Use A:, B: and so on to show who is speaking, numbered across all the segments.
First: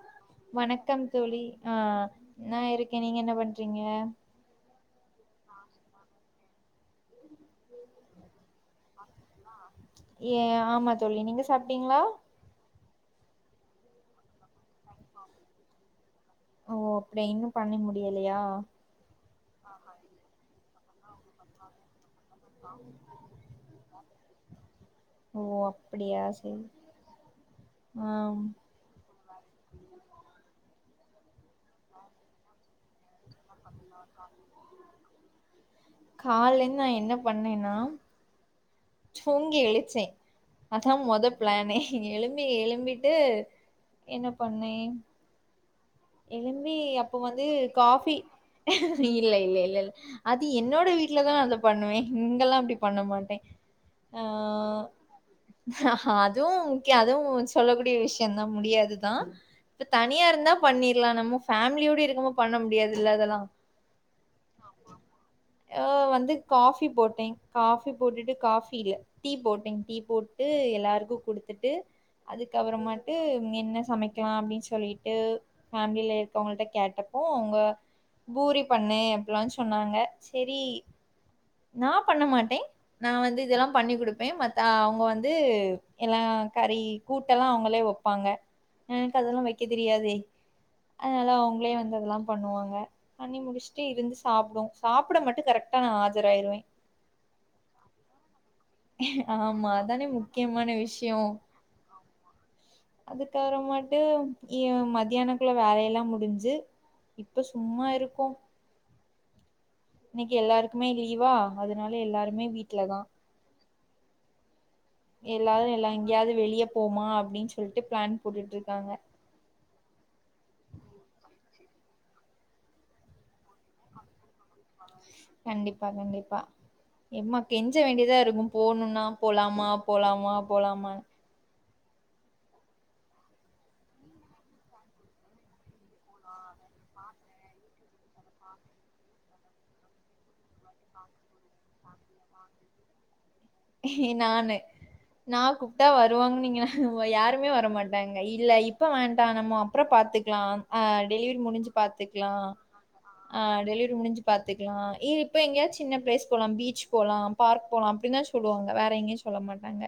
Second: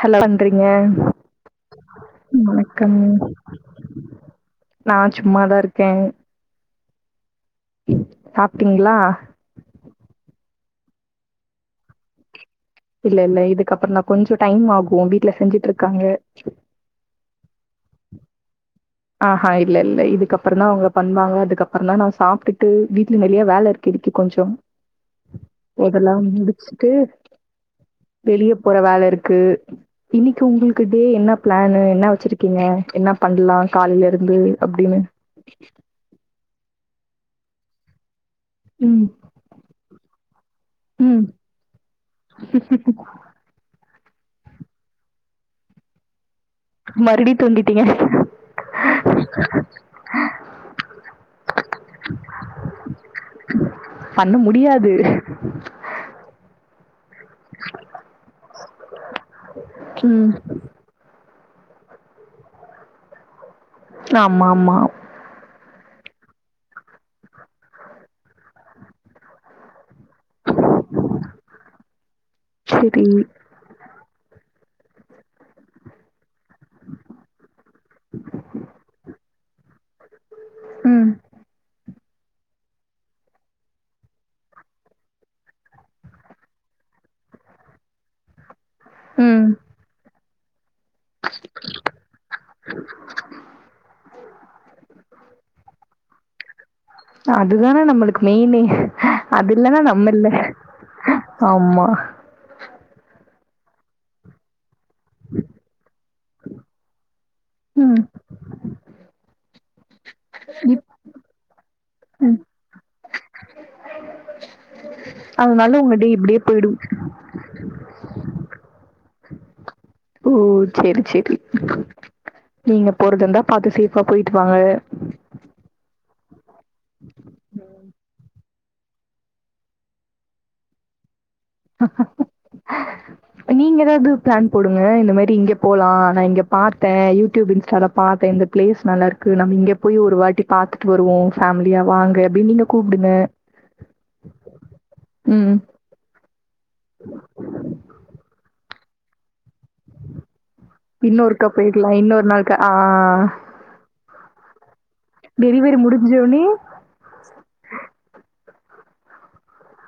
A: Hello பண்றீங்க
B: வணக்கம் தோழி ஆஹ் நா
A: வணக்கம்
B: இருக்க நீங்க என்ன பண்றீங்க
A: நா சும்மாதா இருக்க சாப் டிங்களா
B: ஏ ஆமா தோழி நீங்க சாப்ட்டீங்களா
A: இல்ல இல்ல இதுக்கப்பறந்தா கொஞ்சோ டைம் ஆகு வீட்ல செஞ்சுட்டு இருக்காங்க
B: ஓ அப்படியா இன்னு பண்ணி முடியலையா
A: ஆஹ இல்ல இல்ல இதுக்கப்பறந்தா அவங்க பண்ணுவாங்க அதுக்கப்பறந்தா நா சாப்ட்டுட்டு வீட்ல நெறைய வேலை இருக்கு இன்னைக்கி கொஞ்சம்
B: ஓ
A: அதல்லா
B: அப்டியா செரி
A: முடிச்சுட்டு
B: ஆம்
A: வெளிய போற வேல இருக்கு இன்னைக்கு உங்களுக்கு டுடே என்ன பிளானு என்ன வச்சிருக்கீங்க என்ன பண்ணலா கால்ல இருந்து அப்படின்னு
B: கால்லேந்து நா என்ன பண்ணேன்னா
A: ம்
B: தூங்கி எழுச்சே அதா
A: ம்
B: மொத பிளானே எழும்பி எழும்பிட்டு என்ன பண்ணே எழும்பி அப்போ
A: மறுபடியு
B: வந்து
A: தூங்கிட்டீங்க
B: காஃபி இல்ல இல்ல இல்ல இல்ல அது என்னோட வீட்லதா அத பண்ணுவே இங்கல்லா அப்டி பண்ண மாட்டே
A: பண்ண முடியாது
B: அதுவு கே அதுவு சொல்லக்கூடிய விஷயம்தா முடியாதுதா இப்ப தனியா
A: ம்
B: இருந்தா இருக்லா நம்ம ஃபேமிலியோட இருக்கமோ பண்ண முடியாதுல்ல அதெல்லா
A: ஆமா ஆமா
B: அ வந்து காஃபி போட்டே காபி போட்டுட்டு காஃபி இல்ல டீ போட்டே டீ போட்டு எல்லாருக்கு குடுத்துட்டு
A: செரி
B: அதுக்கப்புறமட்டு என்ன சமைக்கலா அப்டின்னு சொல்லிட்டு ஃபேமிலியில இருக்கவங்கள்ட்ட கேட்டப்போ அவங்க பூரி பண்ணு அப்டில்லா சொன்னாங்க சேரி
A: ம்
B: நா பண்ண மாட்டே நா வந்து இதெல்லா பண்ணி குடுப்பே மத் அவங்க வந்து எல்லா கறி கூட்டு எல்லா அவங்களே வைப்பாங்க எனக்கு
A: ம்
B: அதெல்லா வைக்க தெரியாதே அதனால அவங்களே வந்து அதெல்லா பண்ணுவாங்க பண்ணி முடிச்சுட்டு இருந்துச் சாப்புடுவோ சாப்ட மட்டு கரெக்டா நா ஆஜராயிருவே
A: அதுதானே நம்மளுக்கு மெயினே அது
B: ஆமா
A: இல்லன்னா
B: அதானே
A: நம்ம இல்ல.
B: முக்கியமான விஷயோ
A: ஆமா.
B: அது உக்காரமாட்டு ஏ மதியானக்குள்ள வேலை எல்லா முடிஞ்சு இப்ப சும்மா
A: ம்.
B: இருக்கோ இன்னைக்கு எல்லாருக்குமே லீவா அதனால எல்லாருமே வீட்லதா எல்லாரு
A: அதனால
B: எல்லா
A: உங்க டே
B: எங்கேயாவது
A: இப்படியே
B: வெளியே
A: போயிடும்.
B: போமா அப்டின்னு சொல்லிட்டு பிளான் போட்டுட்டு இருக்காங்க
A: ஓ சேரி சேரி நீங்க போறதாந்தா பாத்து ஃசேபா போயிட்டு வாங்க
B: ப்ப எம்மா கெஞ்ச வேண்டியதா இருக்கு போணுனா போலாமா போலாமா போலாமா
A: நீங்க எதாவது பிளான் போடுங்க இந்த மாரி இங்க போலா நா இங்க பாத்தே யூடியூப் இன்ஸ்டால பாத்தே இந்த பிளேஸ் நல்லா இருக்கு நம்ம இங்க போய் ஒரு வாட்டி பாத்துட்டு வருவோம் ஃபேமிலியா வாங்க அப்டின்னு நீங்க கூப்டுங்க
B: நானு நா
A: ம்.
B: கூப்ட்டா வருவாங்கனு நீங்க யாருமே வரமாட்டாங்க இல்ல இப்ப வேண்ட நம்ம அப்பறோ பாத்துக்கலா அ டெலிவரி
A: இன்னொருக்கா
B: முடிஞ்சு
A: போயிக்கலாம். இன்னொரு
B: பாத்துக்லா
A: நாள்க்கா ஆ.
B: ஆ டெலிவரி முடிஞ்சு பாத்துக்கலா இ இப்ப எங்கேயா
A: டெலிவரி
B: சின்ன பிளேஸ்
A: முடிஞ்சோனே
B: போலா பீச் போலா பார்க் போலா அப்டின்னுதா சொல்லுவாங்க வேற எங்கயு சொல்ல மாட்டாங்க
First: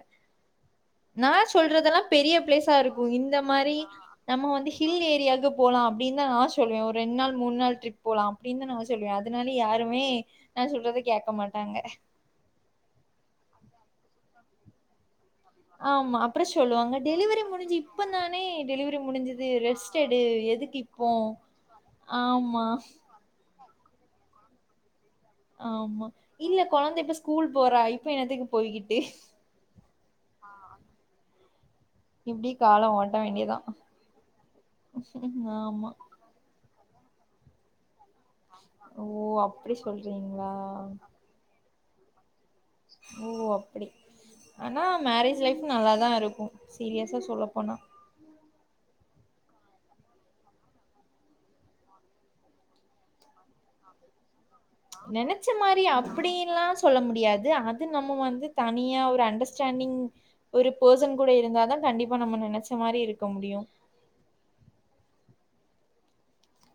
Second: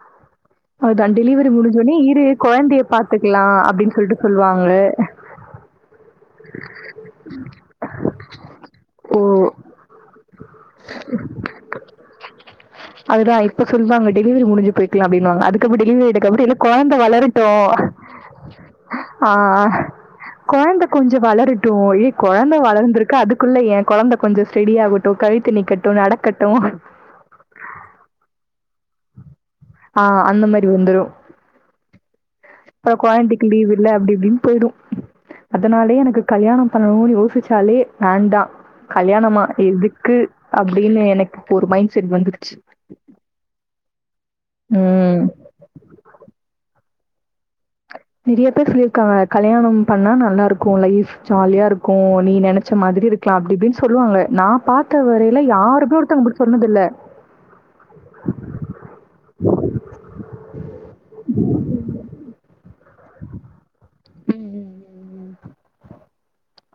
A: அதுதா டெலிவரி
B: நான்
A: முடிஞ்சோனே
B: சொல்றதெல்லாம்
A: இரு
B: பெரிய பிளேஸா
A: கொழந்தய
B: இருக்கும். இந்த
A: பாத்துக்லா
B: மாரி
A: அப்டின்னு சொல்லிட்டு
B: நம்ம
A: சொல்லுவாங்க
B: வந்து ஹில் ஏரியாவுக்கு போலாம் அப்பிடின்னு தான் நான் சொல்வேன் ஒரு ரெண்டு நாள் மூணு நாள் டிரிப் போலாம் அப்பிடின்னு தான் நான் சொல்லுவேன் அதனால
A: ஓ!
B: யாருமே நான் சொல்றத கேக்க மாட்டாங்க
A: அதுதான் இப்ப சொல்வாங்க டெலிவரி முடிஞ்சு போயிக்கலாம் அப்டினுவாங்க அதுக்கப்ப டெலிவரி
B: ஆமா.
A: டேக்கு அப்டி
B: அப்புறம்
A: இல்ல
B: சொல்லுவாங்க,
A: கொழந்த
B: "டெலிவரி
A: வளரட்டு
B: முடிஞ்சு இப்ப தானே டெலிவரி
A: ஆ
B: முடிஞ்சது. ரெஸ்ட் எடு. எதுக்கு
A: கொழந்த
B: இப்போ?"
A: கொஞ்ச வளரட்டு ஏய் கொழந்த
B: ஆமா,
A: வளந்திருக்கு அதுக்குள்ள ஏ கொழந்த கொஞ்ச ஸ்டெடி ஆகட்டு கழுத்து நிக்கட்டு
B: ஆமா.
A: நடக்கட்டு
B: இல்ல குழந்தை இப்ப ஸ்கூல் போறா இப்ப என்னத்துக்கு போய்கிட்டு
A: ஆ அந்த மாரி வந்துரு
B: இப்படி
A: அப்ற
B: காலம் ஓட்ட
A: கொழந்தைக்கு
B: வேண்டியதான்.
A: லீவ் இல்ல அப்டி இப்டின் போய்டு
B: ஆமா.
A: அதனாலாயே எனக்கு கல்யாணம் பண்ணனு யோசிச்சாலே வேண்டா
B: ஓ!
A: கல்யாணமா
B: அப்படி
A: எதுக்கு
B: சொல்றீங்களா?
A: அப்டினு எனக் ஒரு மைண் செட் வந்துருச்சி
B: ஓ! அப்படி. ஆனா
A: ம்
B: மேரேஜ் லைஃபு நல்லாதா இருக்கு சீரியஸா சொல்ல போனா
A: நெறய பேர் சொல்லிர் க கல்யாணம் பண்ணா நல்லா இருக்கு லைஃப் ஜாலியா இருக்கு நீ நெனச்ச மாதிரி இருக்லா அப்டி இப்டின் சொல்லு லு வாங்க நா
B: நெனச்ச மாரி அப்டியெல்லா சொல்ல முடியாது அது நம்ம வந்து தனியா ஒரு அண்டர் ஸ்டாண் நீங் ஒரு பொசன் கூட இருந்த தா கண்டிப்பா நம்ம நெனச்ச மாரி இருக்க முடியு
A: ம் ம் ம் ம்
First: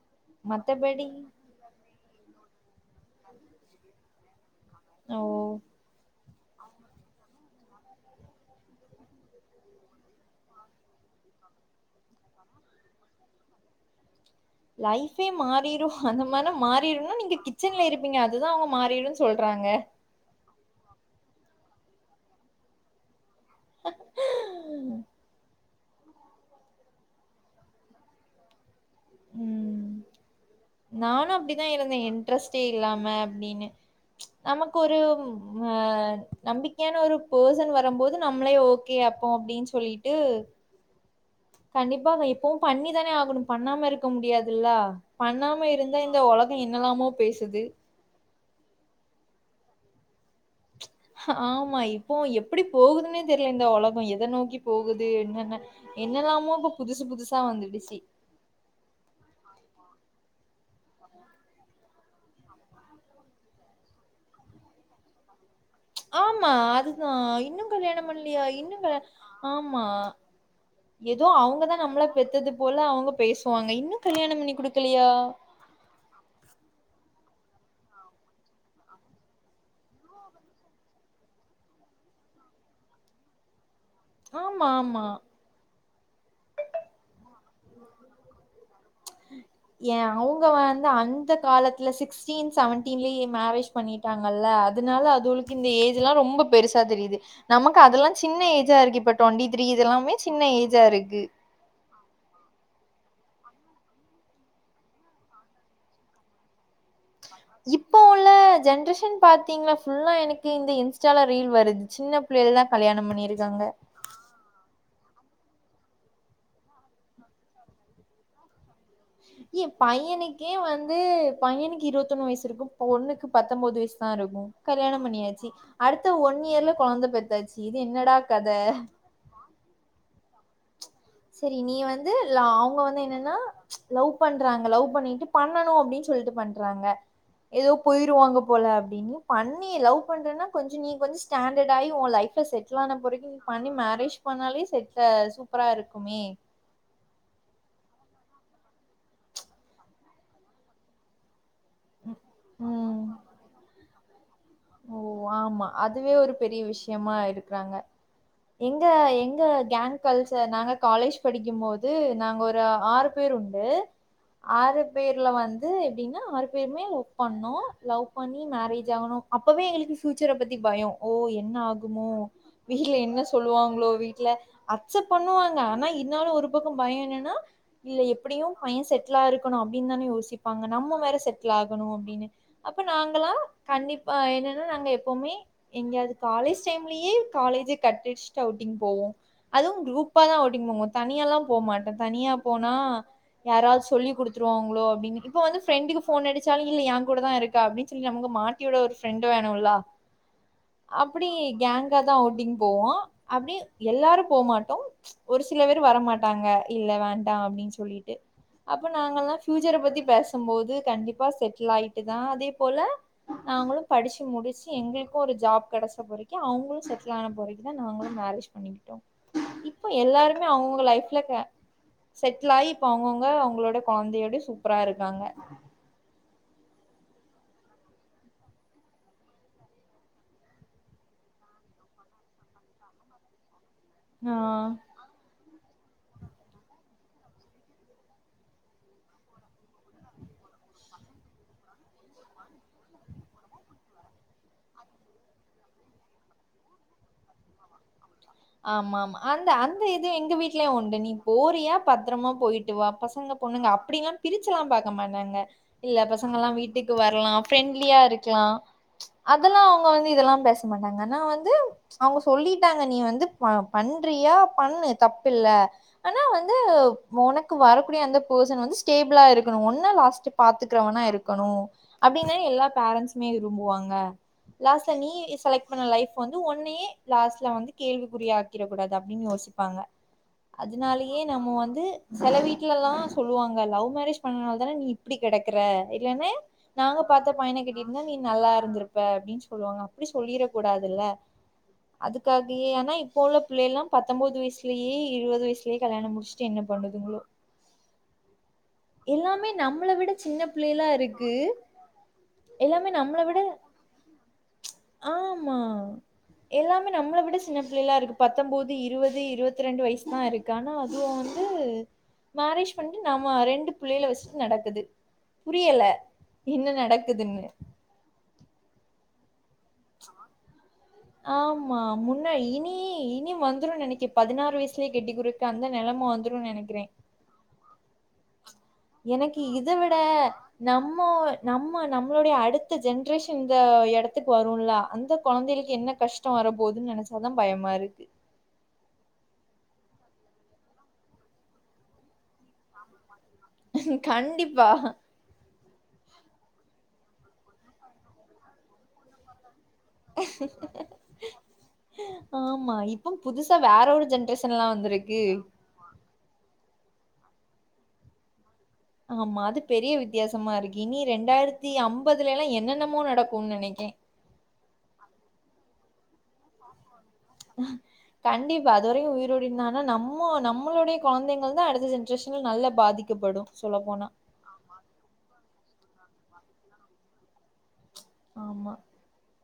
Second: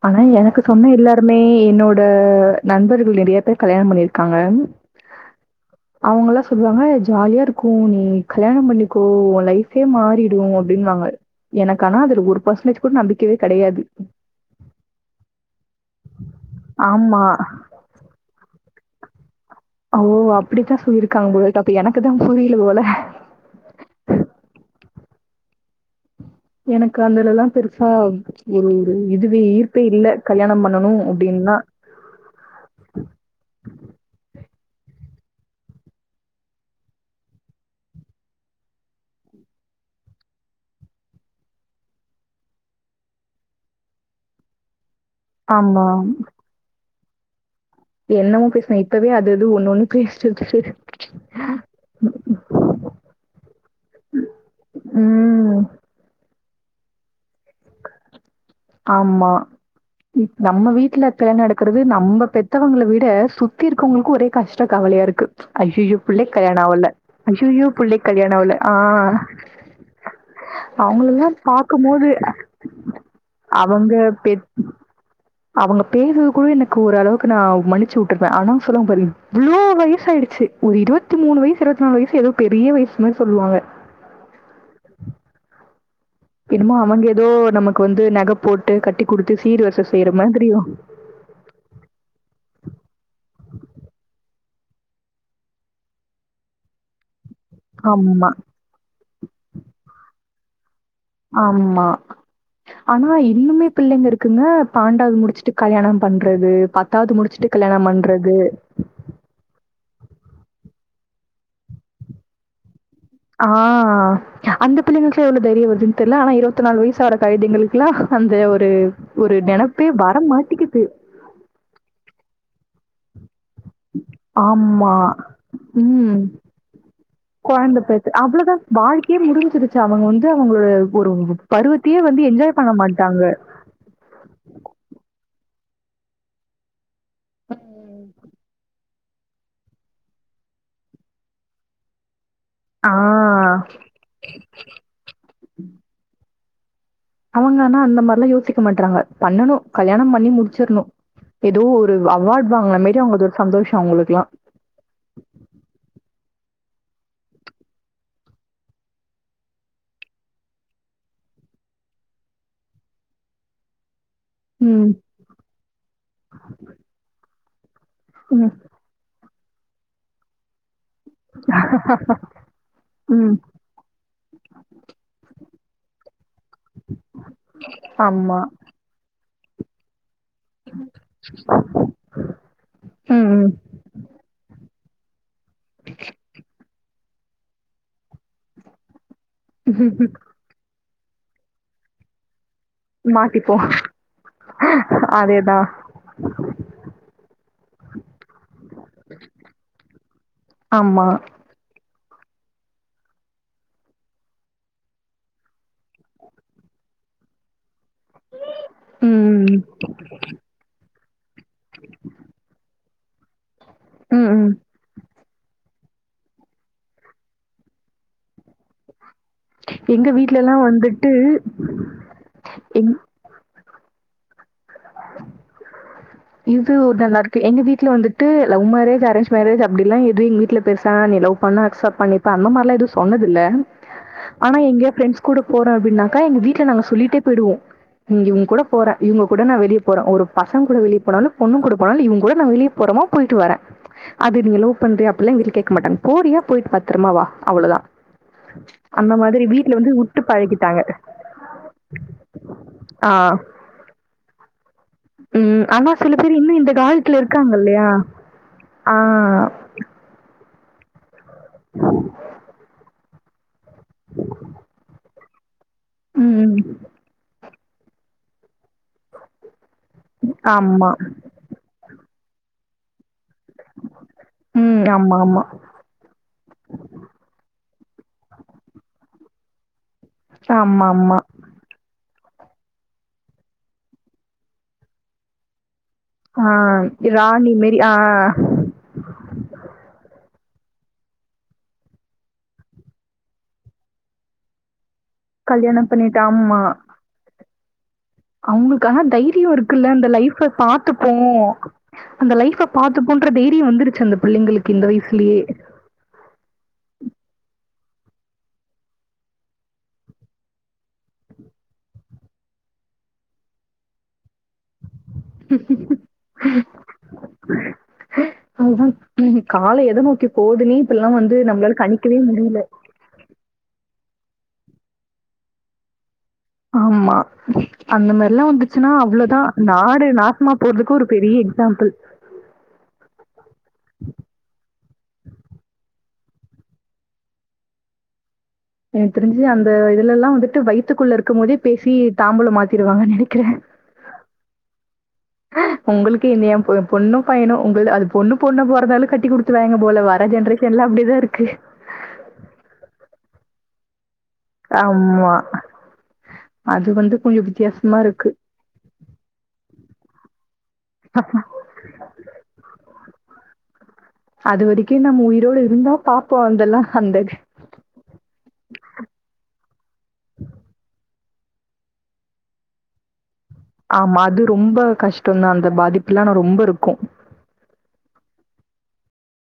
A: ஆனா எனக்கு சொன்ன
B: மத்தபடி
A: எல்லாருமே என்னோட நண்பர்கள் நெறய பேர் கல்யாணம் பண்ணிர்க்காங்க
B: அ ஓ
A: அவுங்கலா சொல்லுவாங்க ஜாலியா இருக்கு நீ கல்யாண பண்ணிக்கோ உ லைஃபே மாறிடு அப்டின்வாங்க எனக்கானா அதுல ஒரு பர்சன்டேஜ் கூட நம்பிக்கவே கெடயாது
B: லைஃபே மாறிரு அந்த மார்னா மாறிருன்னு
A: ஆமா.
B: நீங்க கிச்சன்ல இருப்பீங்க அதுதா அவுங்க மாறிடுன்
A: அ ஓ அப்டித்தா சொல்லிருக்காங்க போல் இப்ப அப்ப எனக்குதா புரியில போல
B: ம்
A: எனக்கு அந்தலெல்லா பெருசா ஒரு இது இதுவே ஈர்ப்பே
B: ம்
A: இல்ல கல்யாணம் பண்ணணும்
B: நானு
A: அப்டின்னா.
B: அப்டிதா இருந்தே இன்ட்ரெஸ்ட்டே இல்லாம அப்டினு நமக்கு ஒரு அ நம்பிக்யான ஒரு போசன் வரம்போது நம்மளே ஓகே அப்போ அப்டின் சொல்லிட்டு கண்டிப்பா வ இப்பவு பண்ணிதானே ஆகனு பண்ணாம இருக்க முடியாதில்ல பண்ணாம
A: ஆமா.
B: இருந்தா இந்த உலகோ என்னலாமோ பேசுது
A: என்னமோ பேஸ்னா இப்பவே அது இது ஒன்னொன்னு பேஸ்ட்ருக்கு செரி
B: ஆமா இப்போ எப்டி போகுதுன்னே தெர்ல இந்த உலகோ எத நோக்கி போகுது
A: ம்.
B: என்னன்ன என்னலாமோ இப்ப புதுசு புதுசா வந்துடுச்சி
A: ஆமா ம் நம்ம வீட்ல கல்யாண நடக்கறது நம்ப பெத்தவங்கள விட சுத்தி இருக்குவங்களுக்கு ஒரே கஷ்ட கவலையா இருக்கு ஐய்யய்யோ! புள்ளைக்கு
B: ஆமா
A: கல்யாணம் ஆவல.
B: அதுதா இன்னு
A: ஐய்யய்யோ!
B: கல்யாண
A: புள்ளைக்கு கல்யாணம்
B: பண்லயா
A: ஆவல. ஆ
B: இன்னு கல்யாண ஆமா ஏதோ
A: அவங்களலாம்
B: அவுங்கதா நம்மள
A: பார்க்கும்போது
B: பெத்தது போல அவுங்க பேஸ்வாங்க இன்னு கல்யாண பண்ணி குடுக்கலயா
A: அவுங்க பேசுறது கூட எனக்கு ஓரள வுக்கு நா மன்னிச்சி வுட்டுருவே ஆனா சொல்லுவாங்க பாரு இவ்ளோ வயசு ஆயிடுச்சி ஒரு இருவத்தி மூணு வயஸ் இருவத்தி நாலு வயஸ் ஏதோ பெரிய வயஸ் மாரி சொல்லுவாங்க
B: ஆமா ஆமா
A: என்னமோ அவுங்க ஏதோ நமக்கு வந்து நக போட் குடுத்து சீரு
B: எ அவுங்க வந்து அந்த காலத்துல சிக்ஸ்டீன் செவன்டீன்லேயே மேரேஜ் பண்ணிட்டாங் கல்ல அதனால அதுகுளுக்கு இந்த ஏஜ் எல்லா ரொம்ப பெருசா தெரியுது நமக்கு அதெல்லா
A: ஆமா,
B: சின்ன ஏஜா இருக்கு இப்ப டுவெண்டி த்ரீ இதெல்லாமே சின்ன ஏஜ்
A: ஆமா ஆனா இன்னுமே பிள்ளைங்க இருக்குங்க பாண்டாவது முடிச்சிட்டு கல்யாண பண்றது பத்
B: இப்ப உள்ள ஜென்ரேஷன் பாத்தீங்ளா ஃபுல்லா எனக்கு இந்த இன்ஸ்டால ரீல் வருது சின்ன பிள்ளைல எல்லா
A: ஆ அந்த பிள்ளைங்க எப்டி இவ்ளோ தைரிய வருதுன் தெர்ல ஆனா இருவத்தி நாலு வயசாகுற கழுதைங்களுக்குலா அந்த ஒரு ஒரு
B: ஏ
A: நெனப்பே வர
B: பையனுக்கே
A: மாட்டேங்குது.
B: வந்து பையனுக்கு இருவத்தொண்ணு வயசு இருக்கு பொண்ணுக்கு பத்தொம்பது வயசு தா இருக்கு
A: ஆமா.
B: கல்யாணம் பண்ணியாச்சு அடுத்த
A: ம்.
B: ஒன் இயர்ல கொழந்தை பெத்தாச்சு இது என்னடா
A: அவ்வளவுதா
B: கத
A: வாழ்க்கையே முடிஞச்சிருச்சு அவங்க வந்து அவங்களோட ஒரு
B: சரி நீ
A: பருவத்தையே
B: வந்து ல
A: என்ஜாய் பண்ண
B: அவங்க வந்து
A: மாட்டாங்க.
B: என்னன்னா லவ் பண்றாங்க லவ் பண்ணிட்டு பண பண்ணனு அப்படீன்னு சொல்லிட்டு பண்றாங்க ஏதோ
A: ம்.
B: போயிருவாங்க போல அப்படின்னு பண்ணி லவ் பண்றேன்னா கொஞ்ச நீ கொஞ்ச ஸ்டாண்டர்ட் ஆயி ஓ லைஃப் செட்டிலான
A: ஆ
B: பொறிக்கி நீ பண்ணி மேரேஜ் பண்ணாலே செட்ல அ சூப்பரா இருக்குமே
A: அவங்கனா அந்த மாதிரில்லா யோசிக்க மாட்றாங்க பண்ணணு கல்யாணம் பண்ணி முடிச்சிறணு ஏதோ ஒரு அவார்டு வாங்கின மாரி
B: ம்
A: அவங்களுக்கு ஒரு சந்தோஷ அவங்களுக்குல்லா
B: ஓ ஆமா அதுவே ஒரு பெரிய விஷயமா இருக்கிறாங்க எங்க எங்க கேங் கல்சர் நாங்க காலேஜ் படிக்கும் போது நாங்க ஒரு ஆறு பேர் குண்டு ஆறு
A: ம்,
B: பேர்ல வந்து எப்டின்னா ஆறு பே ஒர்க் பண்னோ லவ் பண்ணி
A: ம்,
B: மேரேஜ் ஆகணு அப்பவே எங்களுக்கு பியூச்சரை பத்தி பயோ ஓ என்ன ஆகுமோ வீட்ல என்ன
A: ம்.
B: சொல்லுவாங்களோ வீட்ல அக்சப் பண்ணுவாங்க ஆனா இருந்தாலு ஒரு பக்க பயோ என்னன்னா இல்ல
A: ஆமா.
B: எப்படியு பய செட்டிலாருக் கணு அப்படின்னுதானே யோசிப்பாங்க நம்ம வேற செட் டிலாகணு அப்படின்னு அப்ப
A: ம்,
B: நாங்களா
A: ம்.
B: கண்டிப்பா என்னன்னா நாங்க எப்பவுமே எங்க அது காலேஜ் டைம்லயே காலேஜ் கட்டடிச்சு அவுட்டிங் போவோ அதுவு குரூப்பா தா அவுட்டிங் போவோ தனியால்லா போமாட்ட தனியா போனா
A: மாட்டிப்போம்.
B: யாராவது சொல்லி குடுத்துருவாங்களோ அப்படின்னு இப்ப வந்து
A: அதேதான்.
B: ப்ரெண்டுக்கு போன் அடிச்சாலு இல்ல ஏ கூடதா இருக்கா அப்பின்னு சொல்லி நமக்கு மாட்டிவிட ஒரு ப்ரெண்ட் வேணும்ல
A: ஆமா.
B: அப்படி கேங் காதா அவுட்டிங் போவோ அப்டியே எல்லாரு போமாட்டோ ஒரு சில பேர் வரமாட்டாங்க இல்ல வேண்டா அப்படின்னு சொல்லிட்டு அப்ப நாங்கல்லா
A: ம்,
B: பியூச்சர பத்தி பேசும்போது கண்டிப் செட்டில் ஆயிட்டு தா அதே போல நாங்களு படிச்சு
A: ம், ம்.
B: முடிச்சு எங்களுக் ஒரு ஜாப் கெடைச்ச பொறைக்கு அவங்களு செட்டில் ஆன பொறைக்குதா நாங்களு மேரேஜ் பண்ணிக்கிட்டோ இப்ப
A: எங்க
B: எல்லாருமே
A: வீட்லலாம்
B: அவங்கவுங்க
A: வந்துட்டு
B: லைஃப்ல அ செட்டில் ஆகி இப்ப
A: எங்
B: அவங்கவுங்க அவங்களோட கொழந்தையோட சூப்பரா இருக்காங்க
A: இது ஒரு நல்லாருக்கு எங்க வீட்ல வந்துட்டு லவ் மேரேஜ் அரேஞ் மேரேஜ் அப்படில்லா எது எங்க வீட்ல பெருசா லவ் பண்ண அக்சப் பண்ணிப்ப அந்தமாரிலா எது சொன்னதுல்ல
B: ஆ
A: ஆனா எங்கயாது ப்ரண்ட்ஸ் கூட போறோ அப்படின்னாக்கா எங்கவீட்ல நாங்க சொல்லிட்டே போயிடுவோ இங்க இவங்க கூட போறே இவங்க கூட நா வெளிய போறே ஒரு பசங்க கூட வெளியே போனாலு பொண்ணுங்கூட போனாலு இவங்க கூட நா வெளிய போறமா போயிட்டு வரே அது நீங்க லவ் பண்றியா அப்டில்லா எங்கிட்ட கேட்க மாட்டாங்க போறியா போயிட்டு பாத்துருமா வா அவ்ளோதா
B: ஆமா ஆமா அந்த அந்த இது எங்க வீட்டு்லயே
A: பழகிட்டாங்க.
B: உண்டு நீ போறியா பத்திரமா போயிட்டு வா
A: ஆ.
B: பசங்க பொண்ணுங்க அப்டின்ல்லா பிரிச்சல்லா பாக் கமாட்டாங்க
A: ம். ஆனா
B: இல்ல
A: சில பேர்
B: பசங்கல்லா
A: இன்னும் இந்த
B: வீட்டுக்கு
A: காலத்துல
B: வரலா
A: இருக்காங்க இல்லையா?
B: பிரண்ட்லியா இருக்கலா
A: ஆ.
B: அதெல்லா அவங் வந்து இதெல்லா பேச மாட்டாங்க ஆனா வந்து அவங்க சொல்லிட்டாங்க நீ வந்து அ பண்றியா பண்ணு தப்பில்ல ஆனா வந்து
A: ம்.
B: ஒனக் கு வரக்கூடிய அந்த பர்சன் வந்து ஸ்டேபிளா இருக்கணு ஒன்னா லாஸ்ட்டு
A: ஆமா.
B: பாத்துக்கிறவனா இருக்கணு அப்டின்னா எல்லா பேரண்சு மே விரும்புவாங்க
A: ம்.
B: லாஸ்ட்ல நீ
A: ஆமாமா.
B: செலக் பண்ண லைப் வந்து ஒன்னேயே லாஸ்ல வந்து கேள்வி ஆக்கிடக்க கூடாது அப்டின்னு யோசிப்பாங்க
A: ஆமா ஆமா
B: அதனாலேயே நம்ம வந்து செல வீட்டலல்லா சொல்லுவாங்க லவ் மேரேஜ் பண்ணனால தானே நீ இப்டி கெடக்குற இல்லன்ன
A: ஆ
B: நாங்க பாத்த
A: ராணி
B: பையனை
A: மேரி ஆ
B: கெட்டியிருந்தா நீ நல்லா இருந்திருப்ப அப்டின்னு சொல்லுவாங்க அப்டி சொல்லிரக் கூடாதுல்ல அதுக்காகயே ஆனா இப்போ உள்ள பிள்ளைல்லா பத்தொன்பது வயசுலயே இருவது வயசுலயே கல்யாணம் முடிச்சிட்டு என்ன பண்ணுதுங்களோ
A: அவங்களுக்கனா தைரியோ
B: எல்லாமே நம்மள
A: இருக்குல்ல அந்த
B: விட சின்ன
A: லைஃப்ப
B: பிள்ளையலா
A: பாத்துப்போ
B: இருக்கு
A: அந்த லைஃப்ப
B: எல்லாமே
A: பாத்து
B: நம்மள
A: போன்ற
B: விட
A: தைரியோ வந்துருச்சு அந்த பிள்ளைங்களுக்கு இந்த வயசுலயே
B: ஆமா எல்லாமே நம்மள விட சின்ன பிள்ளைலா இருக்கு பத்தம்போது இருவது இருவத்ரெண்டு வய்சு தாருக்கு ஆனா அதுவு வந்து மேரேஜ் பண்ட்டு நாம ரெண்டு பிள்ளைல வச்சுட்டு நடக்குது புரியல என்ன நடக்குதுன்னு
A: [inaudible] காலோ எத நோக்கி போதுனே இப்பல்லா வந்து நம்ளால
B: ஆமா.
A: கணிக்கவே முடில
B: பதினாறு வய்சுலே கெட்டி குடுக் அந்த நெலம வந்து
A: ஆம்மா அந்த மெரில்லா வந்து
B: எனக்கு இத விட
A: போறதுக்கு ஒரு
B: நம்மோ
A: பெரிய
B: நம்ம
A: எக்ஸாம்பிள்
B: நம்ளோடைய அடுத்த ஜென்ரேஷன் இந்த ப்ப எடத்துக்கு வருல்லா அந்த கொழந்தைளுக்கு என்ன கஷ்டோ வரப்போதுன் நெனைச்சாதா பயமாருக்கு
A: எனக்கு தெரிஞ்சு அந்த இதுலலா வந்துட்டு வய்த்துக்குள்ள இருக்கும்போதே பேசி தாம்பூல மாத்திருவாங்கன் நெனைக்கிறே
B: கண்டிப்பா
A: உங்ளுக்கு என்ன ஏ பொ பொண்ணோ பையனோ உங்களு அது பொண்ணு பொண்ணு பொறந்தாலு கட்டி குடுக் துவாய்ங்க போல வர ஜென்ரேஷன்லா அப்டிதா இருக்கு
B: ஆமா இப்போ புதுசா வேற ஒரு ஜென்
A: ஆம்மா அது வந்து கொஞ்சோ வித்தியாசமாருக்கு
B: ஆமா அது பெரிய வித்யாசமாருக் இனி ரெண்டாயிரத்தி அம்பதுலலா என்னென்னமோ நடக்குன் நெனைக்கே
A: பாப்போ அந்தல்லா [unintelligible]
B: உஹ கண்டிப்பா அதுவரயு உயிரோட இந்தானா நம்மோ நம்மளுடைய கொழந்தைங்கள் தா அடுத்த ஜென்ரேஷன்ல நல்ல பாதிக்கப்படு
A: ஆமா அது ரொம்ப கஷ்டோந்தா அந்த பாதிப்புலா ஆனா ரொம்பருக்கு
B: ஆமா